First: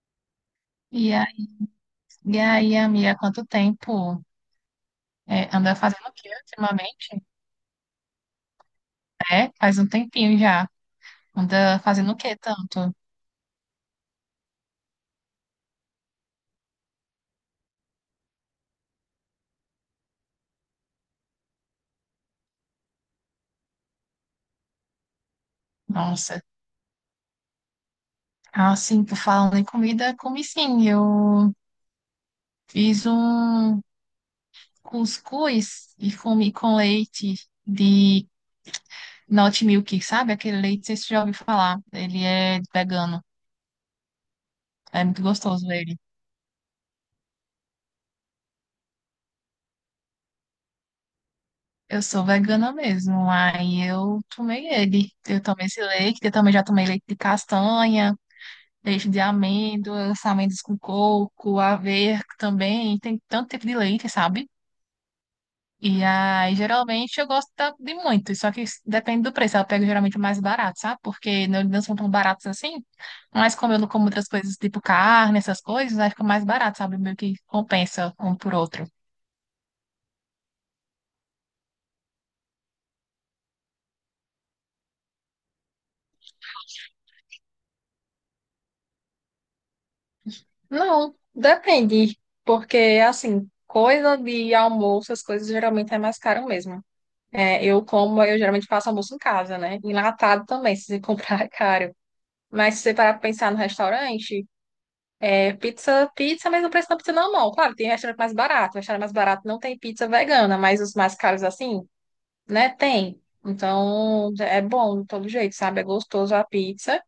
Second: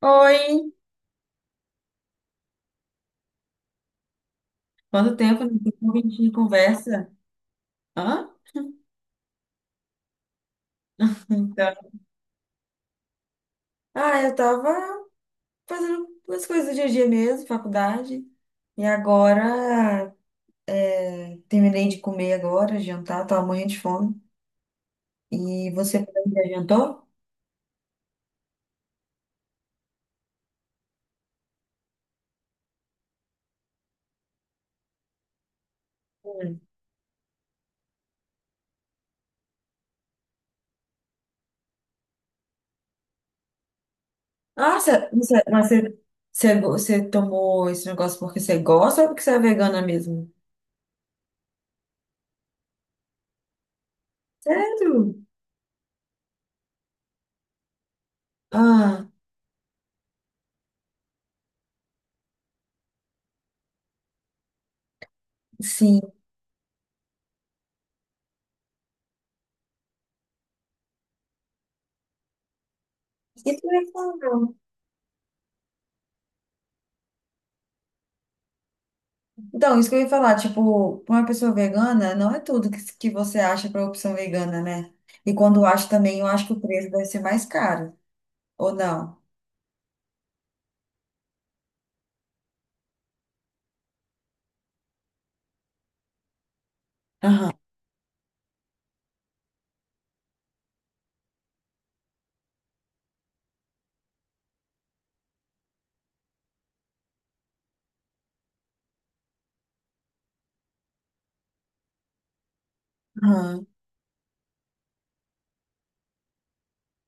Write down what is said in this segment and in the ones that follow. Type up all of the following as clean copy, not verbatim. Oi, E aí, e aí, amiga, quanto tempo quanto tempo, é, não tem anda como a fazendo o gente quê conversa? ultimamente? Hã? É, faz um tempinho já. Então, Anda fazendo o quê tanto? ah, eu tava fazendo as coisas do dia a dia mesmo, faculdade, e agora terminei de comer agora, jantar, tava morrendo de fome. E você Nossa, já jantou? assim, por falando em comida, comi sim. Eu fiz um cuscuz e comi Hum. com leite de Not Milk, sabe? Aquele leite, vocês já ouviram falar. Ele é vegano. É muito Você, mas gostoso você, ele. você, você tomou esse negócio porque você gosta ou porque você é vegana mesmo? Eu sou vegana mesmo, aí eu tomei ele. Sério? Eu tomei esse leite, eu também já tomei leite de castanha. Ah, Leite de amêndoas, amêndoas com coco, aveia também, tem tanto tipo de leite, sabe? E sim. aí, geralmente, eu gosto de muito, só que depende do preço. Eu pego geralmente o mais barato, sabe? Porque não são tão baratos assim, E mas tu como eu é não como outras vegana? coisas, tipo carne, essas coisas, aí fica mais barato, sabe? Meio que compensa um por outro. Então, isso que eu ia falar, tipo, pra uma pessoa vegana, não é tudo que você acha para opção vegana, né? E quando acha também, eu acho que o preço deve ser mais caro, ou não? Não, depende, porque assim, coisa de almoço, as coisas geralmente é mais caro mesmo. Aham, É, eu geralmente faço almoço em casa, né? Enlatado também, se você comprar é caro. Mas se você parar pra pensar no restaurante, é pizza, pizza, mas o preço da pizza normal. Claro, tem restaurante mais barato. Restaurante mais barato não tem pizza vegana, mas os mais caros assim, né? Tem. aham, Então, é bom de todo jeito, sabe? É gostoso a pizza,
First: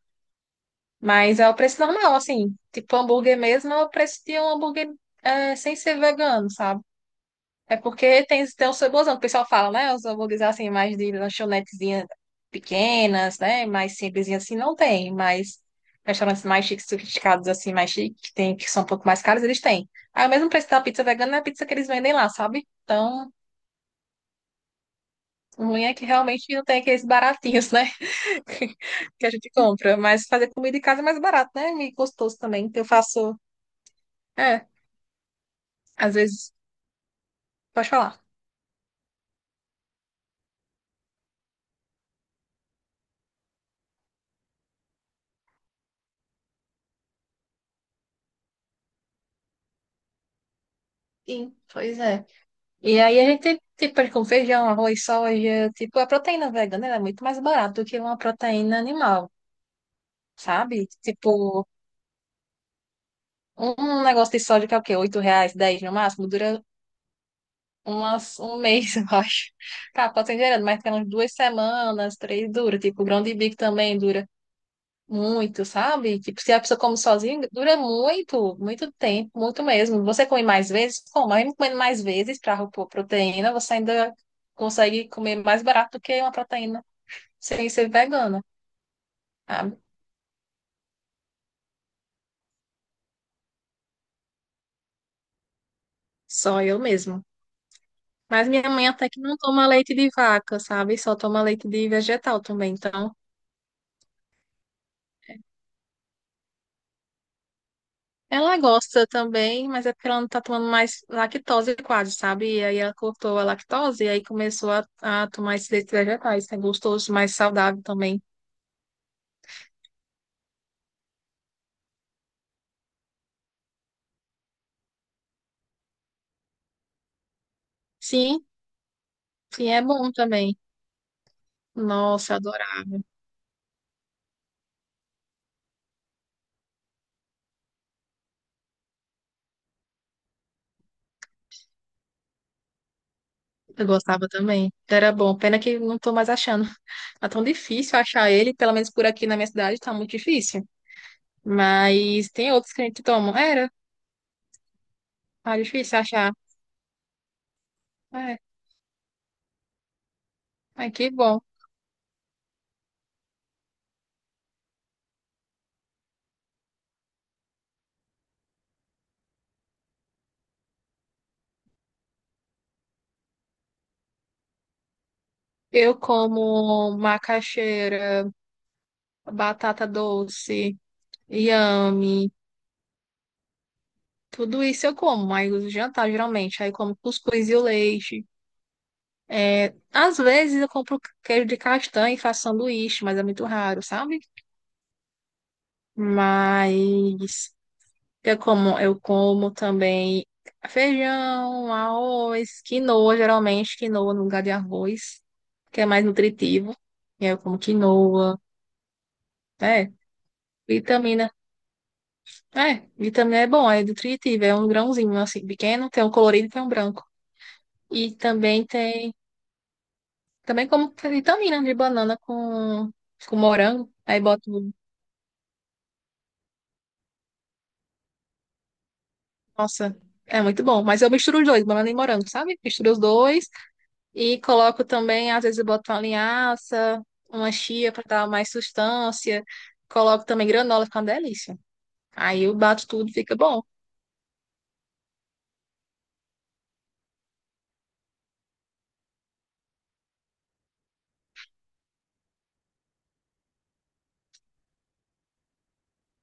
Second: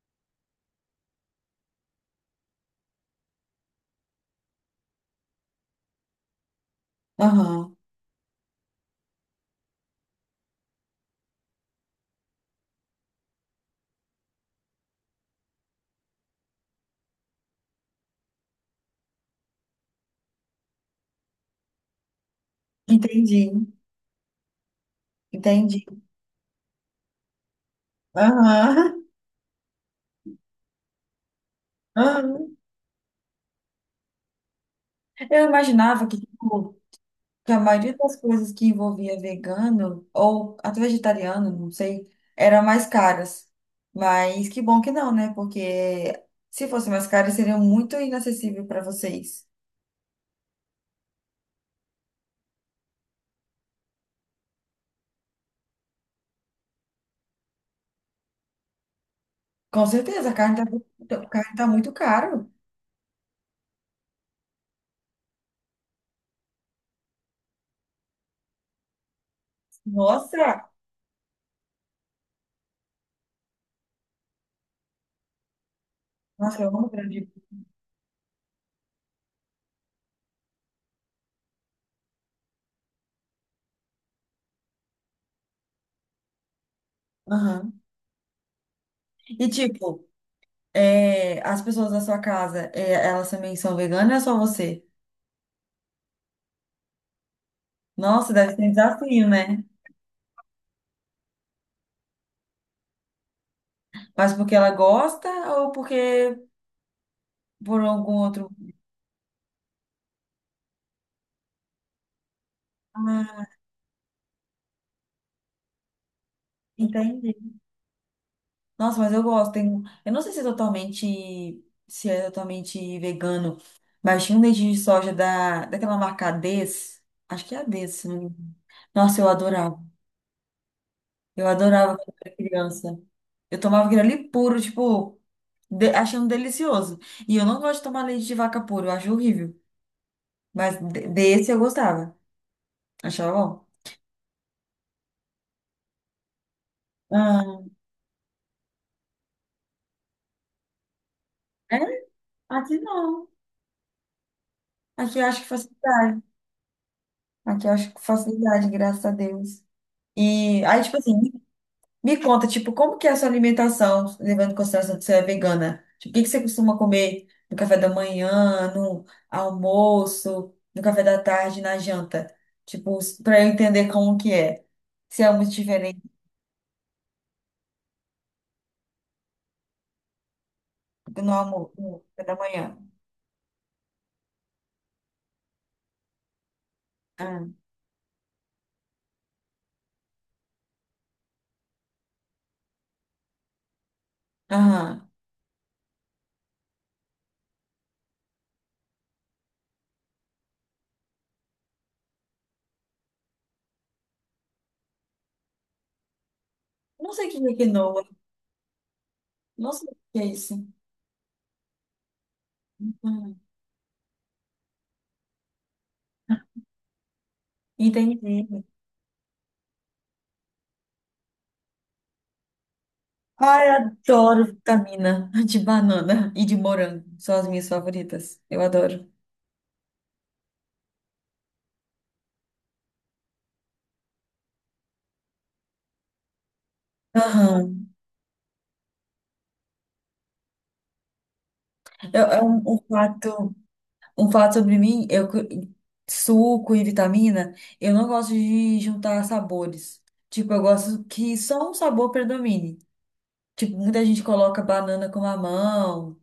mas é o preço normal, assim. Tipo, hambúrguer mesmo é o preço de um hambúrguer é, sem ser vegano, sabe? aham. É porque tem os saborzão, que o pessoal fala, né? Os hambúrgueres assim, mais de lanchonetezinhas pequenas, né? Mais simplesinhas assim, não tem, mas restaurantes mais chiques, sofisticados, assim, mais chiques, que tem, que são um pouco mais caros, eles têm. Aí o mesmo preço da pizza vegana é a pizza que eles vendem lá, sabe? Então, Entendi, o entendi. ruim é que realmente não tem aqueles baratinhos, né? Aham, Que a gente compra. Mas fazer comida em casa é mais barato, né? E gostoso aham. também. Então eu faço. É, Eu imaginava às que, vezes. tipo, que a Pode maioria falar. das coisas que envolvia vegano, ou até vegetariano, não sei, eram mais caras. Mas que bom que não, né? Porque se fosse mais caro, seria muito inacessível para vocês. Sim, pois é. E aí a gente, tipo, com feijão, arroz, soja, tipo, a proteína vegana ela é muito mais barata do que uma proteína animal, Com certeza, a sabe? Carne tá Tipo, muito caro. um negócio de soja que é o quê? R$ 8, 10 no máximo, dura umas, 1 mês, eu acho. Tá, pode ser Nossa, gerando, mas tem umas 2 semanas, três dura. Tipo, o grão de bico também dura muito, sabe? Tipo, se a nossa, eu pessoa amo come grande. sozinha, dura muito, muito tempo, muito mesmo. Você come mais vezes? Como? Mesmo comendo mais vezes para proteína, você ainda consegue comer mais barato do que uma proteína sem Aham. ser vegana, E sabe? tipo, é, as pessoas da sua casa, é, elas também são veganas ou é só você? Só eu mesma. Nossa, Mas deve ser um minha mãe até que desafio, não né? toma leite de vaca, sabe? Só toma leite de vegetal também. Então, Mas porque ela gosta ou porque por algum outro. ela gosta também, mas é porque ela não tá tomando mais lactose quase, sabe? E aí ela cortou a Ah, lactose e aí começou a tomar esses leites vegetais. É gostoso, mais entendi. saudável também. Nossa, mas eu gosto. Tem... Eu não sei se é totalmente, se é totalmente vegano, mas tinha um leite de soja daquela marca Ades. Acho que é Ades, se não me Sim, engano. Nossa, eu sim, adorava. é bom também. Eu adorava quando eu Nossa, era eu adorava. criança. Eu tomava aquele ali puro, tipo, achando delicioso. E eu não gosto de tomar leite de vaca puro, eu acho horrível. Mas desse eu gostava. Achava bom. Eu gostava também. Era bom. Pena que não tô mais achando. Tá tão Ah, difícil achar ele, pelo menos por aqui na minha cidade, tá muito difícil. é? Mas tem outros Aqui que a gente não. toma. Era. Aqui eu acho que Ah, difícil facilidade. achar. Aqui eu acho que É. facilidade, graças a Deus. E aí, Ai, tipo que assim, bom. me conta, tipo, como que é a sua alimentação, levando em consideração que você é vegana? Tipo, o que que você costuma comer no café da manhã, no almoço, no café da tarde, na janta? Tipo, para eu entender como que é. Se é muito Eu diferente como macaxeira, batata doce, do no almoço, no café inhame. da manhã. Tudo isso eu como, mas o jantar geralmente. Aí eu como Ah, cuscuz e o leite. É, às vezes eu compro queijo de castanha e faço sanduíche, mas é muito raro, sabe? aham. Mas eu como, eu como também feijão, arroz, quinoa, geralmente quinoa no lugar de arroz, que é mais nutritivo. Não E sei o aí eu que é como quinoa. quinoa, Não sei é, o que é isso. vitamina. É, Aham. vitamina é bom, é nutritivo, é um grãozinho assim, pequeno, tem um colorido e tem um branco. E Entendi. Também como vitamina de banana com Ai, morango, aí adoro boto, vitamina de banana e de morango. São as minhas favoritas. Eu adoro. nossa, é muito bom. Mas eu misturo os dois, banana e morango, sabe? Misturo os dois. E coloco também, às vezes eu boto uma linhaça, uma Aham. chia para dar mais sustância. Coloco também granola, fica uma delícia. É, é Aí eu um, um bato tudo, fica prato. bom. Um fato sobre mim, suco e vitamina, eu não gosto de juntar sabores. Tipo, eu gosto que só um sabor predomine. Tipo, muita gente coloca banana com mamão.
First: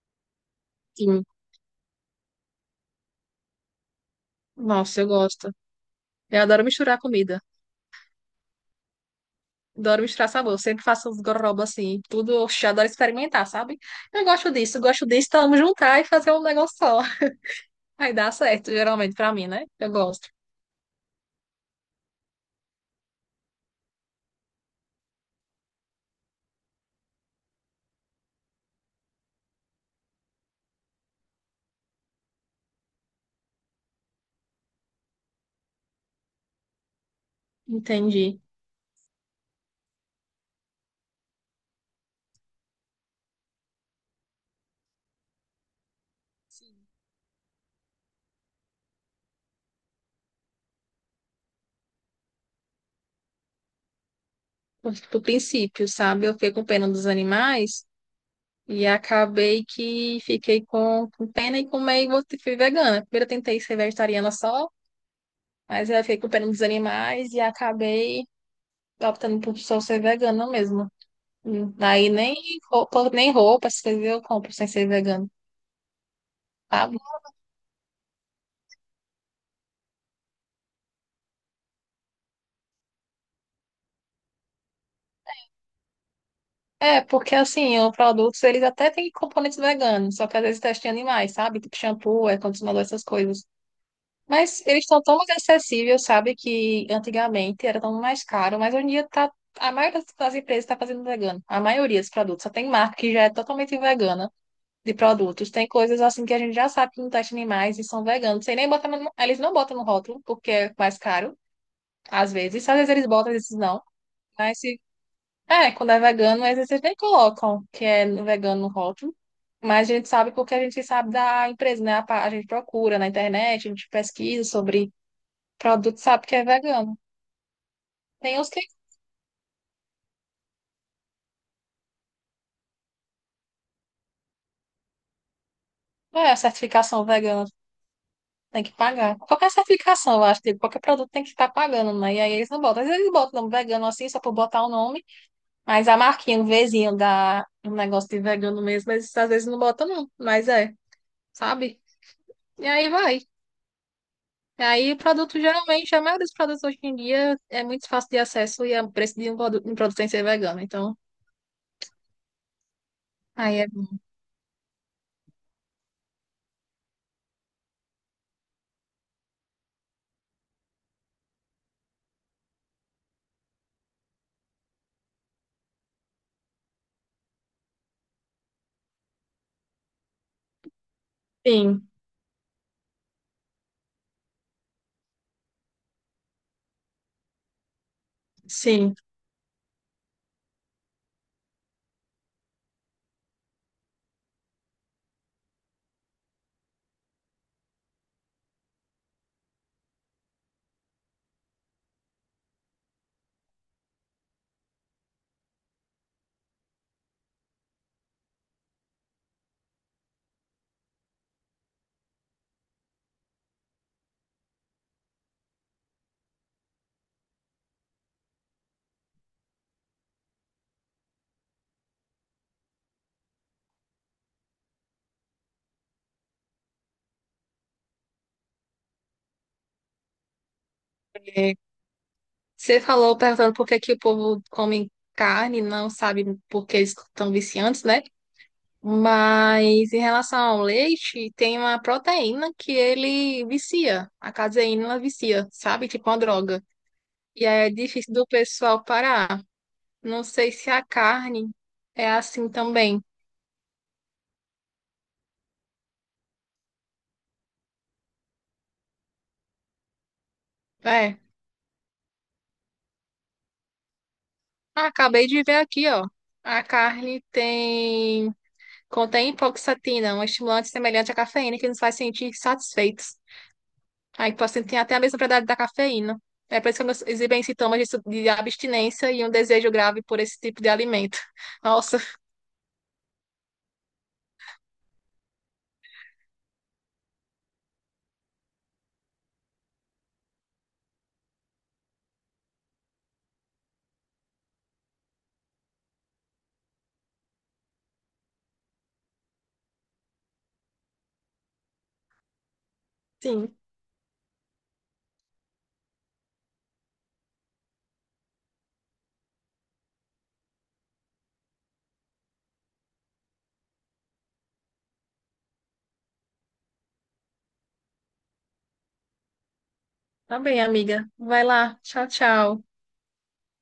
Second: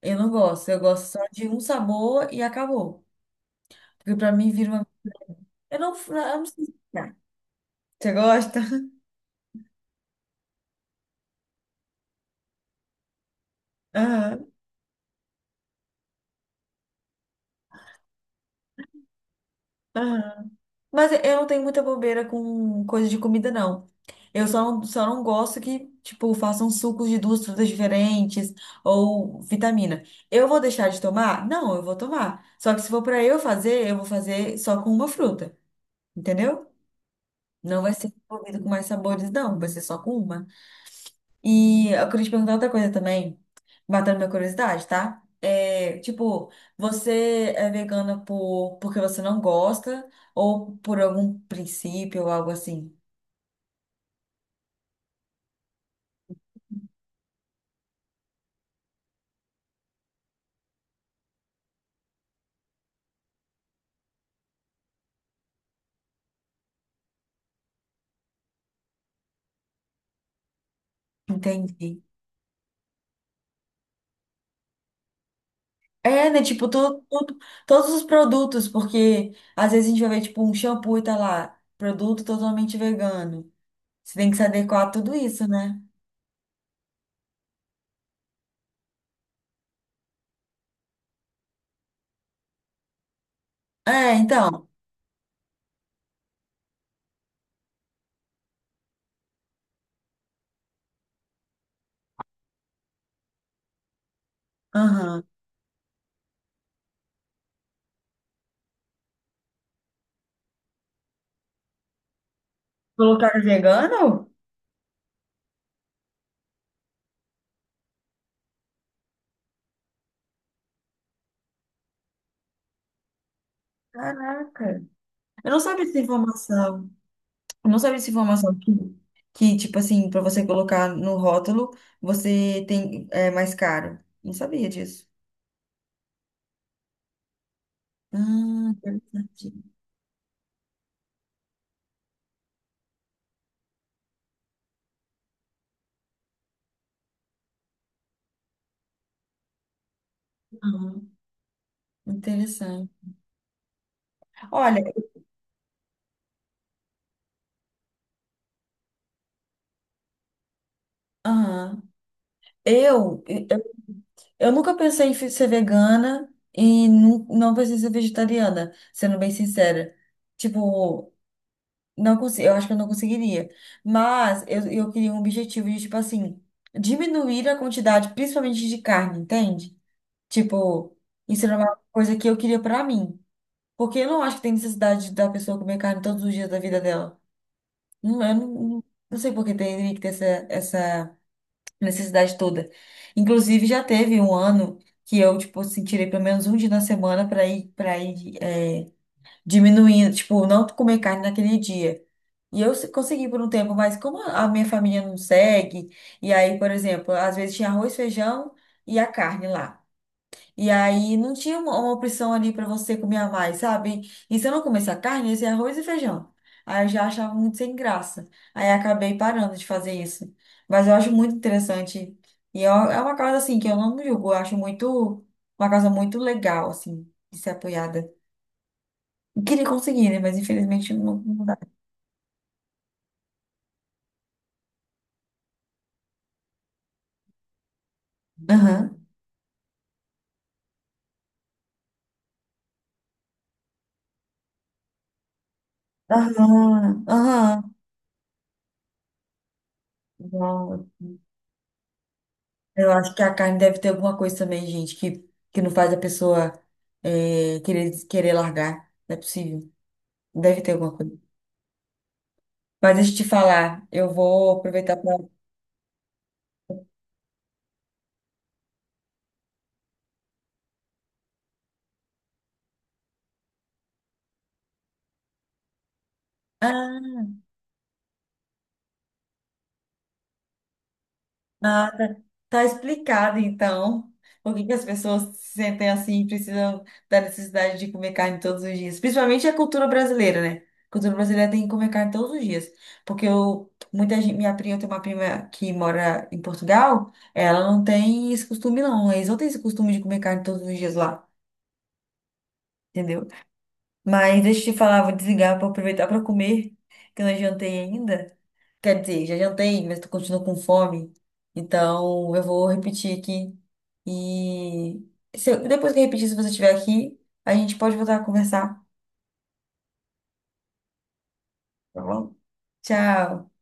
Eu não gosto. Eu gosto só Sim. de um sabor e acabou. Porque pra mim vira uma. Nossa, eu gosto. Eu Eu não adoro sei misturar explicar. comida. Você gosta? Adoro misturar sabor. Eu sempre faço uns gororoba assim, tudo. Oxe, eu adoro experimentar, sabe? Eu Aham, gosto disso, eu gosto disso. Então, vamos juntar e fazer um negócio só. Aí dá certo, geralmente, pra mim, né? Eu gosto. aham. Mas eu não tenho muita bobeira com coisa de comida, não. Eu só não gosto que, tipo, façam sucos de duas frutas diferentes ou vitamina. Eu vou deixar de tomar? Não, eu vou tomar. Só que se for pra eu fazer, eu vou fazer só com uma fruta, entendeu? Não vai ser Entendi. envolvido com mais sabores, não. Vai ser só com uma. E eu queria te perguntar outra coisa também, matando minha curiosidade, tá? É, tipo, você é vegana porque você não gosta ou por algum princípio ou algo assim? Do princípio, sabe? Eu fico com pena dos animais. E acabei que fiquei com pena e com meio que fui vegana. Primeiro eu tentei ser vegetariana só, mas eu fiquei com pena dos animais e acabei optando por só ser vegana mesmo. Entendi. Aí nem nem roupa, essas coisas eu compro sem ser vegano, É, né? Tipo, sabe? Todos os produtos, porque às vezes a gente vai ver, tipo, um shampoo e tá lá, produto totalmente vegano. Você tem que se adequar a tudo isso, né? É, porque assim, os produtos eles até têm componentes veganos, só que às vezes testem animais, sabe? Tipo shampoo, é condicionador, essas coisas. É, Mas então. eles estão tão mais acessíveis, sabe? Que antigamente era tão mais caro, mas hoje em dia tá, a maioria das empresas está fazendo vegano. A maioria dos produtos. Só tem marca que já é totalmente vegana de Aham. produtos. Tem coisas assim que a gente já sabe que não testa animais e são veganos. Sem nem botar eles não botam no rótulo, porque é mais caro, às vezes. Às vezes eles botam, às Colocaram vezes não. vegano? Mas se, é, quando é vegano, às vezes eles nem colocam que é vegano no rótulo. Mas a gente sabe porque a gente sabe da empresa, né? A, a gente procura na internet, a gente pesquisa Caraca. sobre Eu não sabia dessa produto, sabe que é informação. vegano. Eu não sabia dessa Tem os informação que que tipo assim, pra você colocar no rótulo, você tem, é mais caro. Não sabia disso. é a certificação vegana, tem Ah, que pagar. Qualquer interessante. certificação, eu acho, tipo, qualquer produto tem que estar pagando, né? E aí eles não botam. Às vezes eles botam o nome vegano assim, só por botar o nome, mas a marquinha, o Vzinho da um negócio de vegano mesmo, eles às vezes não botam, não. Mas é, Aham, sabe? E interessante. aí vai. E Olha, aí o produto, geralmente, a maioria dos produtos hoje em dia é muito fácil de acesso e é o preço de um produto sem ser vegano. Então, aham. Eu, eu, aí é. eu nunca pensei em ser vegana e não pensei em ser vegetariana, sendo bem sincera. Tipo, não consigo, eu acho que eu não conseguiria. Mas eu queria um objetivo de, tipo assim, diminuir a quantidade, principalmente de carne, entende? Tipo, isso era uma Sim, coisa que eu queria pra mim. Porque eu não acho que tem necessidade da pessoa comer carne todos os dias da vida dela. Não, eu não, sim. não sei por que teria que ter essa, essa necessidade toda. Inclusive, já teve um ano que eu, tipo, assim, tirei pelo menos um dia na semana para ir, é, diminuindo, tipo, não comer carne naquele dia. E eu consegui por um tempo, mas como a minha família não segue, e aí, por exemplo, às vezes tinha arroz, feijão e a carne lá. E aí não tinha uma opção ali para você comer a mais, sabe? E se eu não comesse a carne, ia ser arroz e feijão. Aí eu já achava muito sem graça. Aí acabei parando de fazer isso. Mas eu acho muito interessante. E é uma causa assim que eu não julgo, eu acho muito uma causa muito legal assim de ser apoiada. Eu queria conseguir, né? Mas infelizmente não dá. Você falou perguntando por que que o povo come carne, não sabe por que eles estão viciantes, né? Aham. Mas em relação ao leite, tem uma proteína que ele vicia. A caseína ela vicia, sabe? Tipo uma droga. Aham. E aí é Aham. difícil do pessoal parar. Não sei se a Não, carne é assim eu também. acho que a carne deve ter alguma coisa também, gente, que não faz a pessoa eh, querer largar. Não é possível. Deve ter alguma coisa. É. Mas deixa eu te falar, eu vou Ah, aproveitar acabei de ver aqui, ó. A carne tem contém hipoxatina, um estimulante semelhante à cafeína que nos faz sentir satisfeitos. Aí o paciente tem até a mesma propriedade da cafeína. É por isso que elas para. exibem sintomas de, de abstinência e um desejo grave por esse tipo de alimento. Ah, Nossa, tá, tá explicado então por que que as pessoas se sentem assim e precisam da necessidade de comer carne todos os dias. Principalmente a cultura brasileira, né? A cultura brasileira tem que comer carne todos os dias. Porque eu, muita gente, minha prima, eu tenho uma prima que mora em Portugal, ela não tem esse costume não. Eles não têm esse costume de comer carne todos os dias lá, entendeu? sim. Mas deixa eu te falar, vou desligar para aproveitar para comer, que eu não jantei ainda. Quer dizer, já jantei, mas tu continua com fome. Então, eu vou repetir aqui. E se eu- depois que eu repetir, se você estiver aqui, a gente pode voltar a conversar. Tá bem, amiga. Vai lá. Tá Tchau, bom? tchau. Tchau.